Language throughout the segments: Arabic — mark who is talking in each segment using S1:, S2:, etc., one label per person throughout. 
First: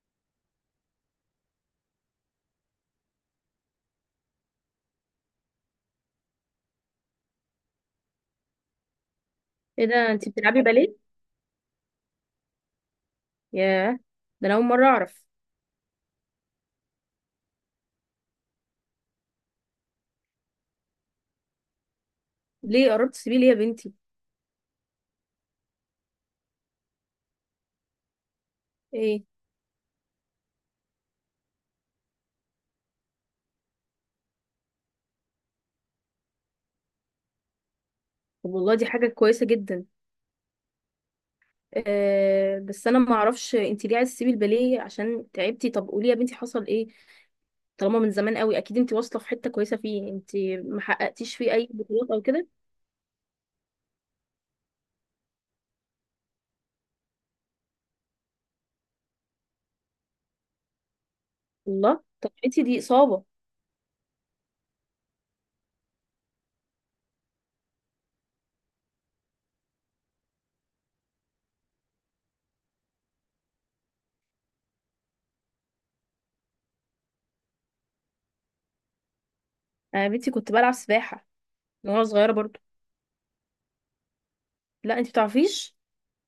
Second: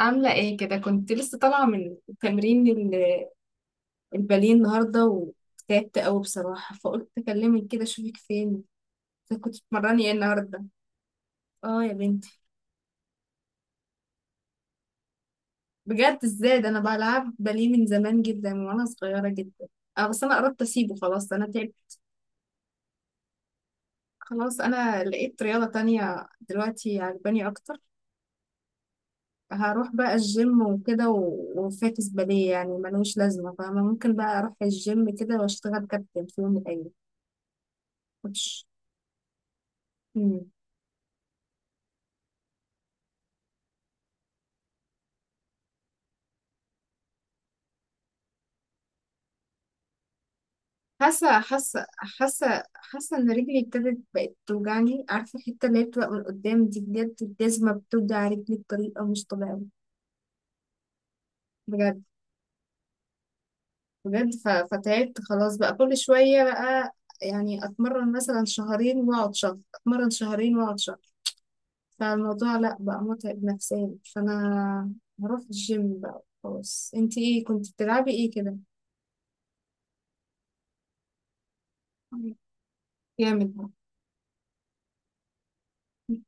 S1: عاملة ايه كده، كنت لسه طالعة من تمرين الباليه النهاردة وتعبت قوي بصراحة، فقلت اكلمك كده اشوفك فين إذا كنت
S2: ايه
S1: بتمرني
S2: ده؟
S1: ايه
S2: انتي بتلعبي
S1: النهاردة.
S2: باليه؟
S1: اه يا بنتي.
S2: ياه! ده انا اول مره اعرف.
S1: بجد؟ ازاي؟ ده انا بلعب باليه من زمان جدا، من وانا صغيرة جدا. اه بس انا قربت اسيبه خلاص، انا تعبت.
S2: ليه قررت تسيبيه ليه يا بنتي؟
S1: خلاص، انا لقيت رياضة تانية دلوقتي عجباني اكتر.
S2: ايه؟
S1: هروح بقى الجيم وكده، وفاكس باليه يعني ملوش لازمة، فاهمة؟ ممكن بقى اروح الجيم كده واشتغل كابتن في يوم من الايام،
S2: طب،
S1: كوتش.
S2: والله دي حاجه كويسه جدا. أه، بس انا ما اعرفش انتي ليه عايزه تسيبي الباليه عشان تعبتي. طب قولي يا بنتي حصل ايه؟ طالما من زمان قوي اكيد انتي واصله في حته كويسه، فيه انتي ما
S1: حاسه
S2: حققتيش فيه اي
S1: حاسه
S2: بطولات او كده؟
S1: حاسه حاسه ان رجلي ابتدت بقت توجعني، عارفه الحته اللي هي بتبقى من قدام دي؟ بجد الجزمه بتوجع رجلي بطريقه مش طبيعيه،
S2: الله!
S1: بجد.
S2: طب انتي دي اصابه؟
S1: فتعبت خلاص بقى، كل شويه بقى يعني اتمرن مثلا شهرين واقعد شهر، اتمرن شهرين واقعد شهر. فالموضوع لا بقى متعب نفسيا، فانا هروح الجيم بقى خلاص. انتي ايه كنت بتلعبي ايه كده؟
S2: انا يا بنتي كنت بلعب سباحه، من وانا صغيره برضو.
S1: جامد.
S2: لا، انتي بتعرفيش؟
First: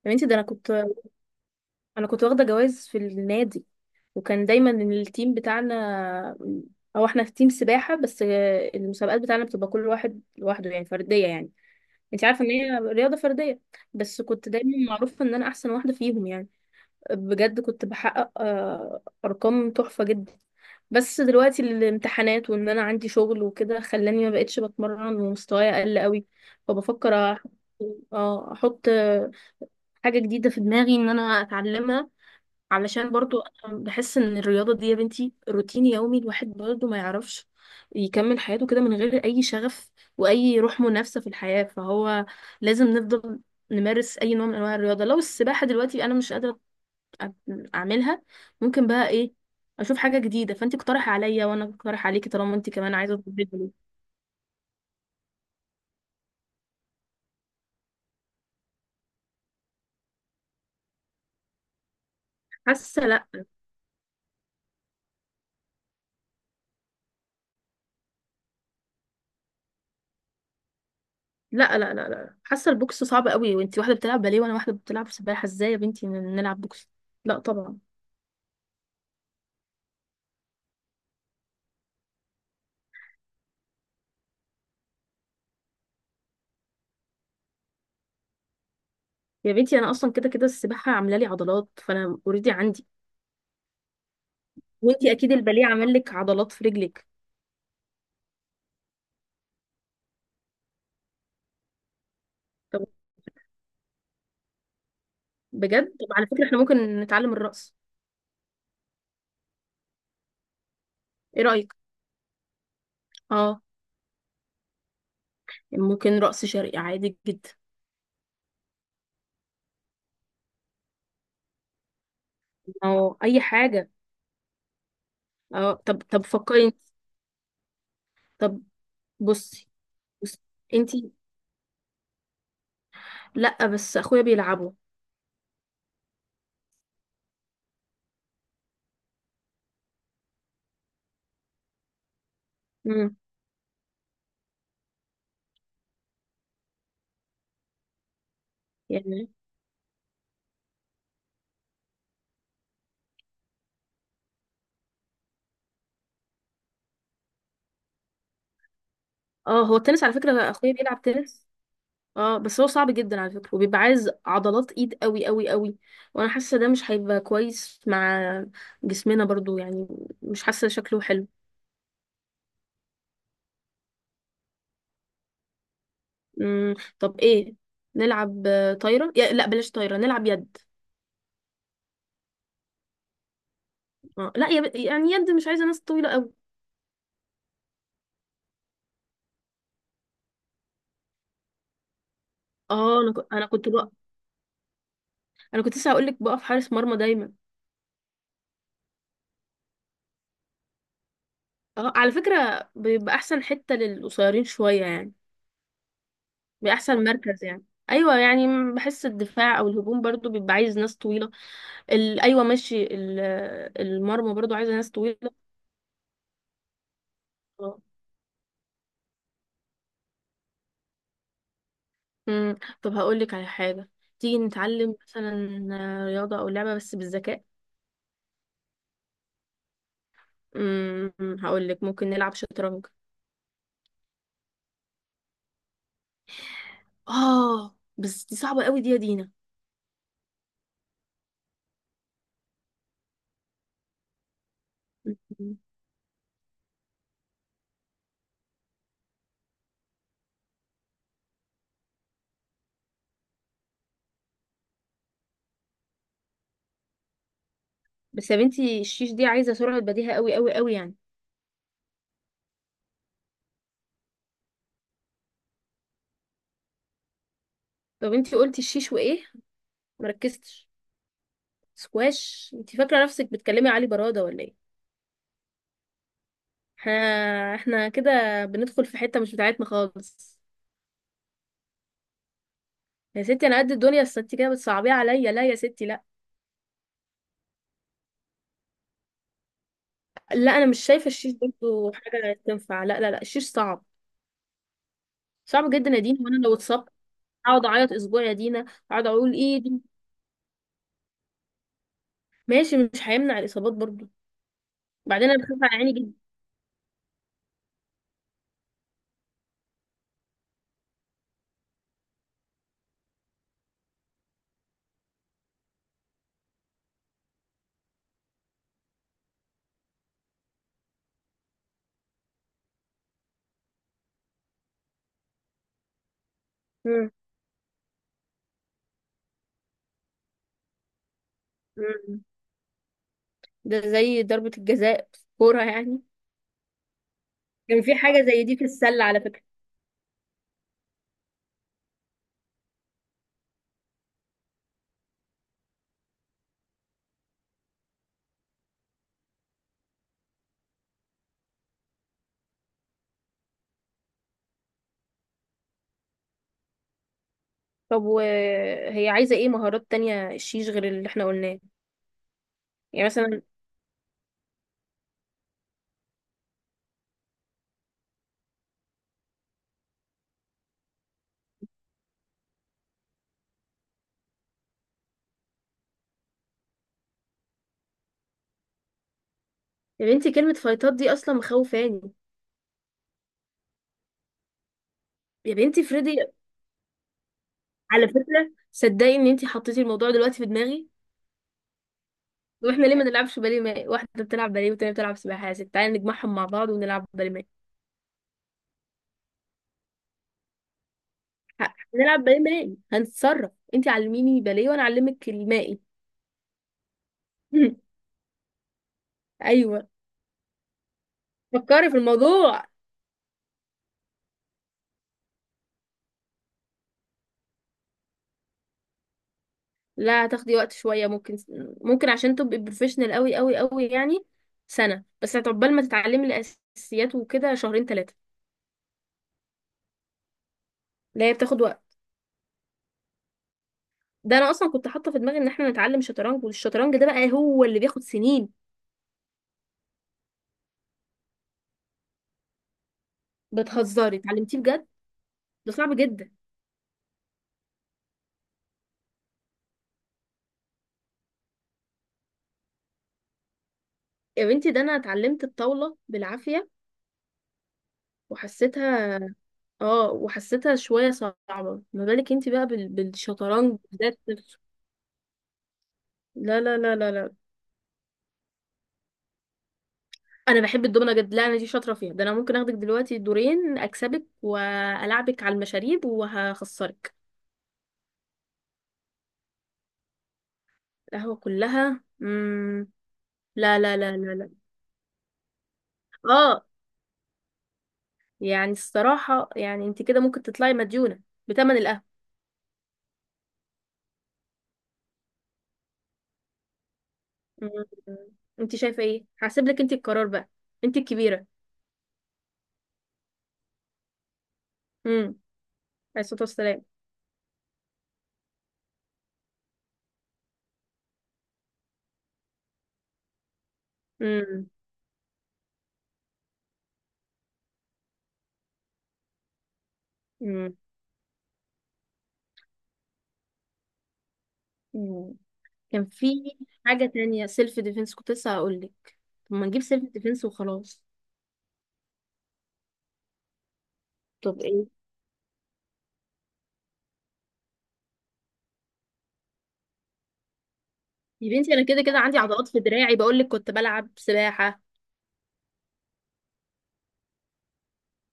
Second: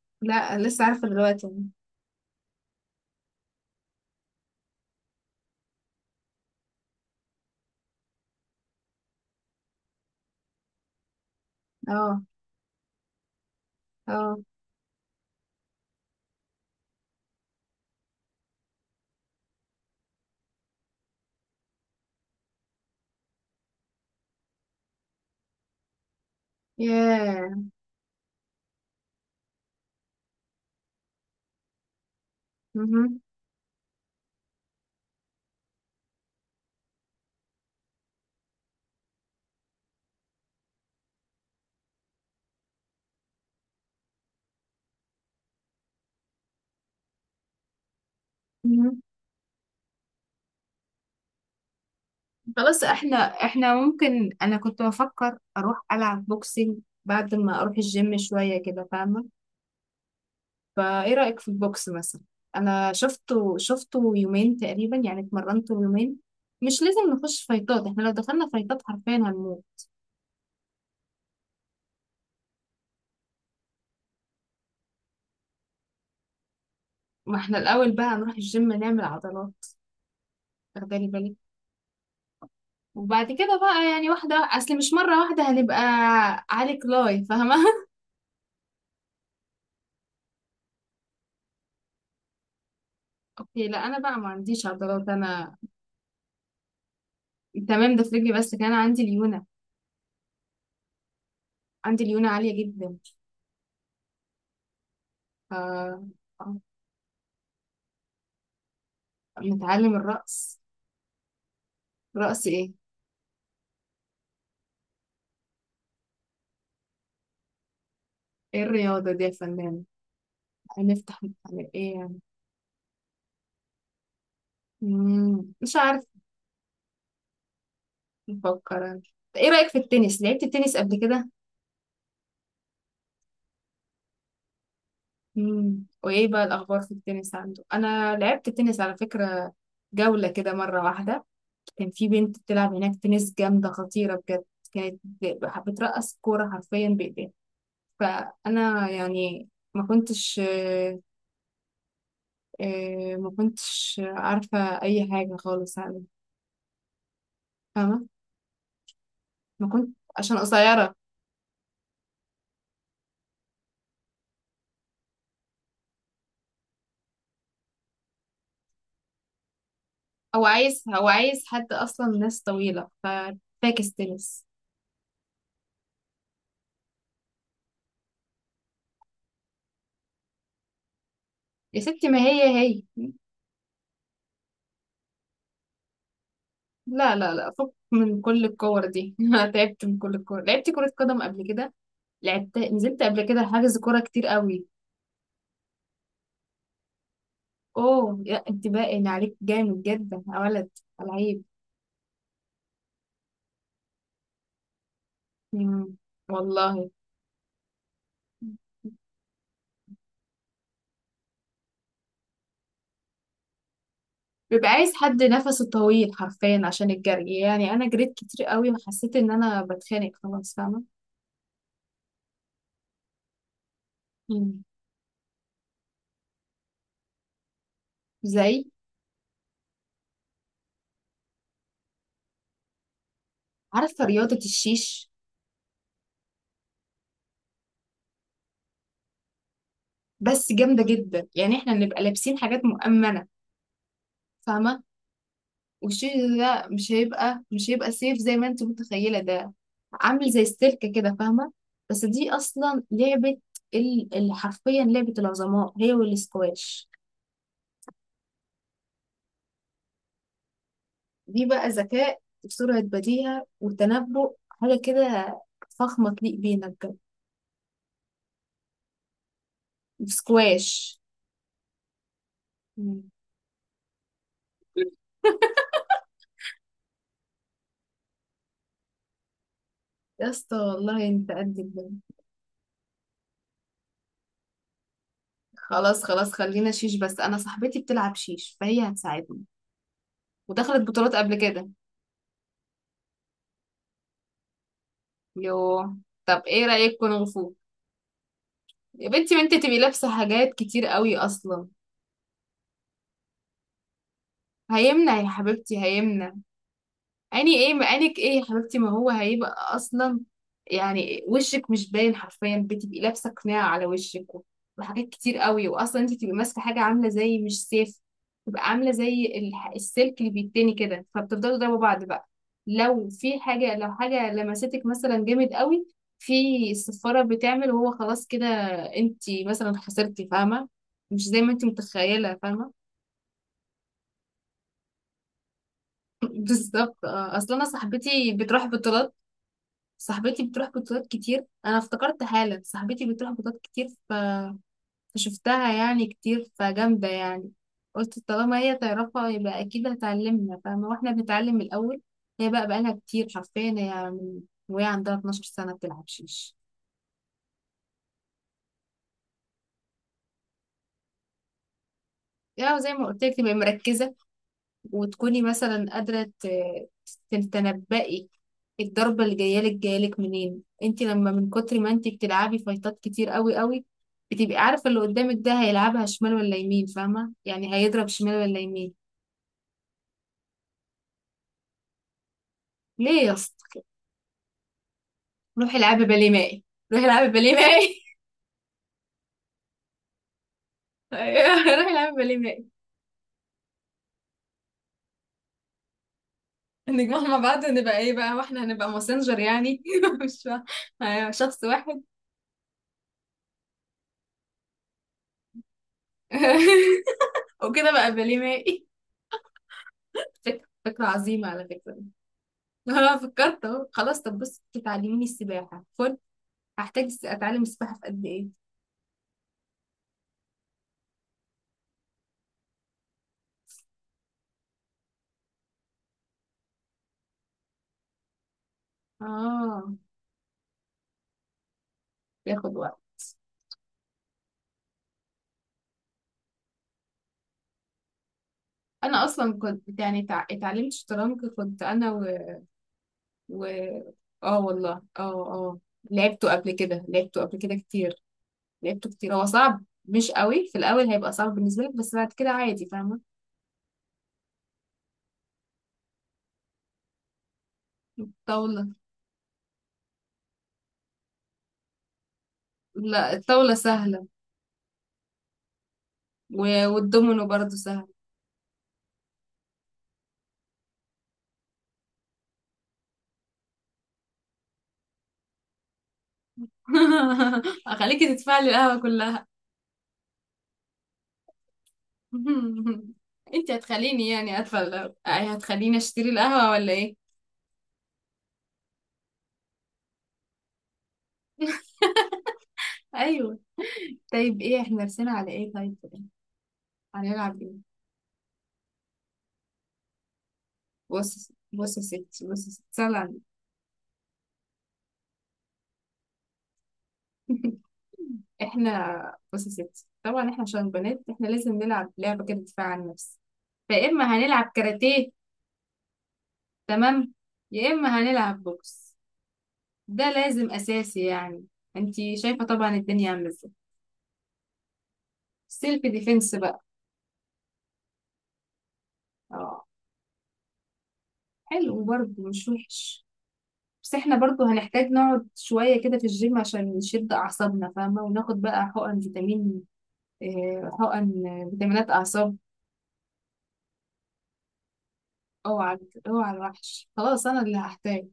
S2: يا بنتي ده انا
S1: لا لسه
S2: كنت
S1: عارفه دلوقتي.
S2: انا كنت واخده جوائز في النادي، وكان دايما التيم بتاعنا، او احنا في تيم سباحه بس. المسابقات بتاعنا بتبقى كل واحد لوحده، يعني فرديه يعني.
S1: اه
S2: انت عارفه ان هي رياضه فرديه. بس
S1: اه.
S2: كنت دايما معروفه ان انا احسن واحده فيهم يعني. بجد كنت بحقق ارقام تحفه جدا. بس دلوقتي الامتحانات وان انا عندي شغل وكده خلاني ما بقتش بتمرن ومستواي اقل قوي. فبفكر
S1: ياه.
S2: احط حاجه جديده في دماغي ان انا اتعلمها، علشان
S1: مهم.
S2: برضو أنا بحس ان الرياضة دي يا بنتي روتين يومي. الواحد برضو ما يعرفش يكمل حياته كده من غير اي شغف واي روح منافسة في الحياة، فهو لازم نفضل نمارس اي نوع من انواع الرياضة. لو السباحة دلوقتي انا مش قادرة أ- اعملها، ممكن بقى ايه؟ اشوف حاجة جديدة. فانت اقترحي عليا وانا اقترح عليكي طالما انت
S1: خلاص
S2: كمان
S1: احنا
S2: عايزة تبدلي
S1: احنا
S2: باليه.
S1: ممكن، انا كنت بفكر اروح العب بوكسينج بعد ما اروح الجيم شوية كده، فاهمة؟ فايه رأيك في البوكس مثلا؟ انا
S2: حاسة؟ لا
S1: شفته يومين تقريبا، يعني اتمرنته يومين. مش لازم نخش فايتات، احنا لو دخلنا فايتات حرفيا هنموت.
S2: لا لا لا لا، حاسة البوكس صعب قوي. وانت واحدة بتلعب باليه وانا واحدة بتلعب سباحة، ازاي يا بنتي نلعب بوكس؟
S1: ما
S2: لا
S1: احنا
S2: طبعا.
S1: الاول بقى نروح الجيم نعمل عضلات، واخدالي بالك؟ وبعد كده بقى يعني واحدة، اصل مش مرة واحدة هنبقى عليك لاي، فاهمة؟
S2: يا بنتي انا اصلا كده كده السباحه عامله لي عضلات، فانا اوريدي عندي.
S1: اوكي، لا انا بقى ما عنديش عضلات
S2: وانتي اكيد
S1: انا.
S2: الباليه عامل لك عضلات في رجلك.
S1: تمام، ده في رجلي بس كان عندي ليونة، عندي ليونة عالية
S2: طب،
S1: جدا. ف
S2: بجد
S1: آه،
S2: طب على فكره احنا ممكن نتعلم الرقص.
S1: نتعلم الرقص.
S2: ايه رايك؟
S1: رقص ايه؟
S2: اه، ممكن رقص شرقي عادي جدا.
S1: ايه الرياضة دي يا فنان؟ هنفتح نتعلم ايه يعني؟
S2: اه، اي حاجه. اه،
S1: مش
S2: طب
S1: عارف.
S2: طب فكري انت. طب
S1: بفكر أنا. طب ايه رأيك
S2: بصي.
S1: في التنس؟
S2: بصي
S1: لعبت التنس قبل
S2: انتي.
S1: كده؟
S2: لا، بس اخويا بيلعبوا.
S1: وايه بقى الأخبار في التنس عنده؟ انا لعبت تنس على فكرة، جولة كده مرة واحدة. كان في بنت بتلعب هناك
S2: امم.
S1: تنس جامدة خطيرة بجد، كانت ب- بترقص كورة حرفيا بإيديها. فأنا
S2: يعني،
S1: يعني ما كنتش، إيه، ما كنتش عارفة أي حاجة خالص عنه، فاهمة؟
S2: اه
S1: ما
S2: هو
S1: كنت
S2: التنس على
S1: عشان
S2: فكره اخويا
S1: قصيرة.
S2: بيلعب تنس. اه، بس هو صعب جدا على فكرة، وبيبقى عايز عضلات ايد قوي قوي قوي. وانا حاسة ده مش هيبقى كويس مع جسمنا برضو يعني. مش
S1: أو
S2: حاسة
S1: عايز
S2: شكله
S1: أو
S2: حلو.
S1: عايز حد أصلا ناس طويلة، ففاكس تنس.
S2: مم. طب ايه؟ نلعب طايرة، يا لا بلاش طايرة نلعب يد.
S1: يا ستي ما هي هي.
S2: آه. لا، يعني يد مش عايزة ناس طويلة قوي.
S1: لا لا لا، فك من كل الكور دي. أنا تعبت من كل الكور، لعبت كرة قدم قبل كده، لعبت
S2: اه،
S1: نزلت قبل كده
S2: انا كنت
S1: حجز
S2: بقى،
S1: كورة كتير قوي.
S2: انا كنت لسه هقول لك بقف حارس مرمى دايما.
S1: أوه لا، أنت باين عليك جامد جدا يا ولد، لعيب.
S2: اه، على فكرة بيبقى احسن حتة للقصيرين شوية يعني.
S1: مم،
S2: بيبقى
S1: والله.
S2: احسن مركز يعني. ايوه يعني، بحس الدفاع او الهجوم برضو بيبقى عايز ناس طويلة. ايوه ماشي. المرمى برضو
S1: بيبقى
S2: عايزه ناس
S1: عايز
S2: طويله.
S1: حد نفسه طويل حرفيا عشان الجري، يعني انا جريت كتير قوي وحسيت ان انا بتخانق خلاص، فاهمه؟
S2: امم. طب هقول لك على حاجه. تيجي
S1: مم.
S2: نتعلم مثلا رياضه او لعبه بس بالذكاء.
S1: زي.
S2: امم. هقول لك، ممكن نلعب شطرنج.
S1: عارفه رياضه الشيش؟
S2: اه، بس دي صعبه قوي دي يا دينا.
S1: بس جامده جدا، يعني احنا نبقى لابسين حاجات مؤمنه، فاهمه؟
S2: مم.
S1: والشيش ده مش هيبقى سيف زي ما انت متخيله، ده عامل زي السلك كده، فاهمه؟ بس دي اصلا لعبه، اللي حرفيا لعبه العظماء، هي والسكواش.
S2: بس يا بنتي الشيش دي عايزه سرعه بديهه قوي قوي قوي يعني.
S1: دي بقى ذكاء وسرعة بديهة وتنبؤ حاجة كده، فخمة تليق بينا بجد.
S2: طب انتي قلتي الشيش وايه؟
S1: سكواش.
S2: مركزتش. سكواش؟ انتي فاكره
S1: مم.
S2: نفسك بتكلمي علي براده ولا ايه؟ احنا احنا كده بندخل في حته مش بتاعتنا
S1: يا
S2: خالص.
S1: اسطى والله انت قد الدنيا.
S2: يا ستي انا قد الدنيا، بس انت كده بتصعبيها عليا. لا يا ستي لا.
S1: خلاص خلاص، خلينا شيش، بس انا صاحبتي بتلعب شيش فهي هتساعدني
S2: لا، انا
S1: ودخلت
S2: مش شايفه
S1: بطولات
S2: الشيش
S1: قبل كده.
S2: برضه حاجه تنفع. لا لا لا، الشيش صعب. صعب جدا
S1: يوه.
S2: يا دينا، وانا
S1: طب
S2: لو
S1: ايه
S2: اتصبت
S1: رأيك كونغ فو؟
S2: اقعد اعيط اسبوع يا دينا، اقعد
S1: يا
S2: اقول
S1: بنتي ما انت
S2: ايه
S1: تبقي
S2: دي.
S1: لابسة حاجات كتير قوي اصلا.
S2: ماشي، مش هيمنع الاصابات برضه.
S1: هيمنع يا
S2: بعدين انا بخاف على
S1: حبيبتي،
S2: عيني جدا.
S1: هيمنع. اني ايه، مقالك ايه يا حبيبتي؟ ما هو هيبقى اصلا يعني وشك مش باين حرفيا، بتبقي لابسه قناع على وشك، وحاجات كتير قوي، واصلا انت بتبقي ماسكه حاجه عامله زي، مش سيف، بتبقى عامله زي السلك اللي بيتني كده، فبتفضلوا تضربوا بعض بقى. لو في حاجه، لو حاجه لمستك مثلا جامد قوي في،
S2: مم.
S1: الصفاره بتعمل وهو خلاص كده. انت مثلا خسرتي، فاهمه؟ مش زي ما انت
S2: مم.
S1: متخيله، فاهمه؟
S2: ده زي ضربه الجزاء في الكوره يعني.
S1: بالظبط. اه، اصل انا
S2: كان في حاجه
S1: صاحبتي
S2: زي دي
S1: بتروح
S2: في السله
S1: بطولات،
S2: على فكره.
S1: صاحبتي بتروح بطولات كتير، انا افتكرت حالا صاحبتي بتروح بطولات كتير، فشفتها يعني كتير، فجامدة يعني. قلت طالما هي تعرفها يبقى اكيد هتعلمنا، فاهمة؟ واحنا بنتعلم الاول. هي بقى بقالها كتير حرفيا، هي من وهي عندها 12 سنة بتلعب شيش.
S2: طب وهي عايزه ايه مهارات تانية الشيش غير اللي احنا قلناه؟
S1: يعني زي ما
S2: يعني
S1: قلت لك،
S2: مثلا؟
S1: تبقى مركزة وتكوني مثلا قادرة تتنبئي الضربة اللي جاية لك، جاية لك منين. انت لما من كتر ما انت بتلعبي فايتات كتير قوي قوي، بتبقي عارفة اللي قدامك ده هيلعبها شمال ولا يمين، فاهمة؟ يعني هيضرب شمال ولا يمين.
S2: يا بنتي كلمه فايتات دي اصلا مخوفاني.
S1: ليه يا اسطى؟
S2: يا
S1: روحي
S2: بنتي
S1: العبي
S2: افرضي.
S1: باليه مائي. روحي العبي باليه مائي.
S2: على فكرة صدقي ان انتي حطيتي الموضوع دلوقتي في دماغي.
S1: أيوة، روحي العبي باليه مائي.
S2: واحنا ليه ما نلعبش باليه مائي؟ واحدة بتلعب باليه والتانية بتلعب سباحة، يا ست تعالي نجمعهم مع بعض ونلعب
S1: نجمع
S2: باليه
S1: مع
S2: مائي.
S1: بعض، نبقى ايه بقى؟ واحنا هنبقى ماسنجر يعني؟ مش فا- أيوة، شخص واحد.
S2: هنلعب باليه مائي، هنتصرف. انتي علميني باليه وانا اعلمك المائي.
S1: وكده بقى باليه مائي.
S2: ايوه،
S1: فكرة، فكرة عظيمة على
S2: فكري
S1: فكرة.
S2: في الموضوع.
S1: اه فكرت اهو، خلاص. طب بص تعلميني السباحة. فل، هحتاج اتعلم السباحة في قد ايه؟
S2: لا، هتاخدي وقت شوية. ممكن، ممكن عشان تبقي بروفيشنال قوي قوي قوي يعني سنة. بس هتقبل ما تتعلمي الاساسيات وكده شهرين 3.
S1: اه،
S2: لا، هي بتاخد وقت.
S1: ياخد وقت.
S2: ده انا اصلا كنت حاطه في دماغي ان احنا نتعلم شطرنج، والشطرنج ده بقى هو اللي بياخد سنين.
S1: انا اصلا كنت يعني اتعلمت شطرنج، كنت انا و...
S2: بتهزري؟ اتعلمتيه
S1: اه
S2: بجد؟
S1: والله، اه
S2: ده
S1: اه.
S2: صعب جدا.
S1: لعبته قبل كده، لعبته قبل كده كتير، لعبته كتير. هو صعب مش قوي، في الاول هيبقى صعب بالنسبة لك بس بعد كده عادي، فاهمة؟
S2: يا بنتي ده انا اتعلمت الطاولة بالعافية
S1: الطاولة.
S2: وحسيتها. اه، وحسيتها شوية صعبة، ما بالك انت بقى
S1: لا، الطاولة
S2: بالشطرنج ذات
S1: سهلة،
S2: نفسه. لا
S1: و...
S2: لا لا لا لا.
S1: والدومينو برضه سهل.
S2: انا بحب الدومنة جد. لا، انا دي شاطرة فيها. ده انا ممكن اخدك دلوقتي دورين اكسبك، والعبك على المشاريب وهخسرك.
S1: اخليكي تدفعي لي القهوة كلها.
S2: القهوة كلها؟
S1: انت
S2: لا لا لا
S1: هتخليني
S2: لا لا.
S1: يعني ادخل، هتخليني اشتري
S2: اه،
S1: القهوة ولا ايه؟
S2: يعني الصراحة يعني انت كده ممكن تطلعي مديونة بتمن القهوة.
S1: ايوه. طيب ايه، احنا رسينا على ايه طيب؟ هنلعب ايه؟
S2: مم. انت شايفه ايه؟ هسيب لك انت القرار بقى، انت الكبيره.
S1: بص بص يا ستي، بص يا ستي، سلام عليك.
S2: امم. عليه الصلاه والسلام.
S1: احنا بص يا ستي طبعا احنا عشان بنات، احنا لازم نلعب لعبة كده دفاع عن النفس. فيا اما
S2: امم.
S1: هنلعب كاراتيه، تمام، يا اما هنلعب بوكس، ده لازم
S2: امم.
S1: اساسي يعني. انتي شايفة طبعا الدنيا عاملة ازاي.
S2: أمم.
S1: سيلف
S2: كان في
S1: ديفense بقى.
S2: حاجه تانية، سيلف ديفense كنت لسه هقول لك. طب ما نجيب
S1: اه،
S2: سيلف ديفenس وخلاص.
S1: حلو برضه مش وحش. بس احنا
S2: طب
S1: برضو
S2: ايه؟
S1: هنحتاج نقعد شوية كده في الجيم عشان نشد أعصابنا، فاهمة؟ وناخد بقى حقن فيتامين، حقن
S2: يا بنتي انا كده
S1: فيتامينات
S2: كده عندي
S1: أعصاب.
S2: عضلات في دراعي، بقول لك كنت بلعب سباحه.
S1: اوعى، اوعى الوحش، خلاص أنا اللي هحتاج.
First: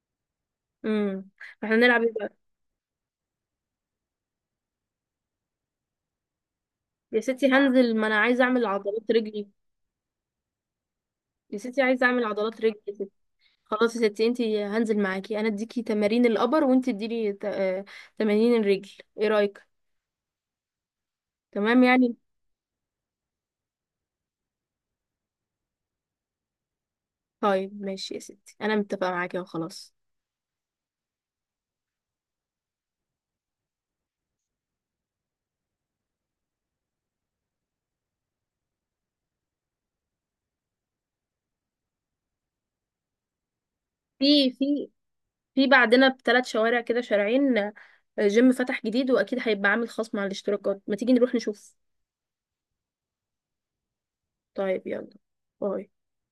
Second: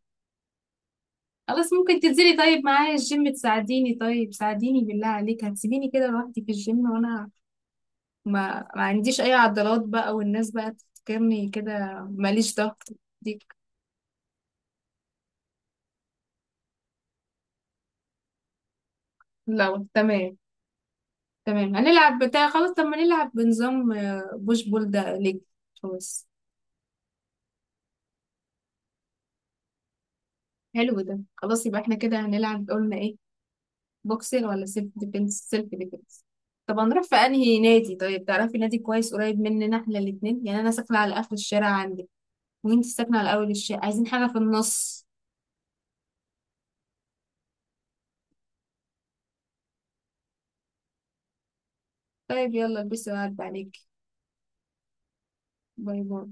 S2: امم.
S1: خلاص،
S2: احنا
S1: ممكن
S2: نلعب ايه بقى؟
S1: تنزلي طيب معايا الجيم تساعديني؟ طيب ساعديني بالله عليك، هتسيبيني كده لوحدي في الجيم
S2: يا
S1: وأنا
S2: ستي هنزل، ما انا عايزه
S1: ما,
S2: اعمل
S1: ما
S2: عضلات
S1: عنديش أي
S2: رجلي
S1: عضلات بقى، والناس بقى تفكرني
S2: يا ستي،
S1: كده
S2: عايزه اعمل
S1: ماليش
S2: عضلات رجلي
S1: ضغط.
S2: يا ستي.
S1: ديك.
S2: خلاص يا ستي، انت هنزل معاكي انا اديكي تمارين الابر، وانت اديني تمارين الرجل. ايه رايك؟
S1: لو تمام، تمام،
S2: تمام يعني.
S1: هنلعب بتاع، خلاص. طب ما نلعب بنظام بوش بول ده ليج. خلاص،
S2: طيب ماشي يا ستي، انا متفقه معاكي وخلاص.
S1: حلو ده. خلاص يبقى احنا كده هنلعب، قلنا ايه؟ بوكسر ولا سيلف ديفنس؟ سيلف ديفنس. طب هنروح في انهي نادي طيب؟ تعرفي نادي كويس قريب مننا احنا الاتنين؟ يعني انا ساكنه على اخر الشارع عندك، وانتي ساكنه على اول الشارع، عايزين حاجه في
S2: في في
S1: النص.
S2: في بعدنا ب3 شوارع كده، شارعين، جيم فتح جديد واكيد هيبقى عامل خصم على الاشتراكات، ما تيجي نروح نشوف.
S1: طيب يلا البسي وعد عليك.
S2: طيب يلا. باي.
S1: باي باي.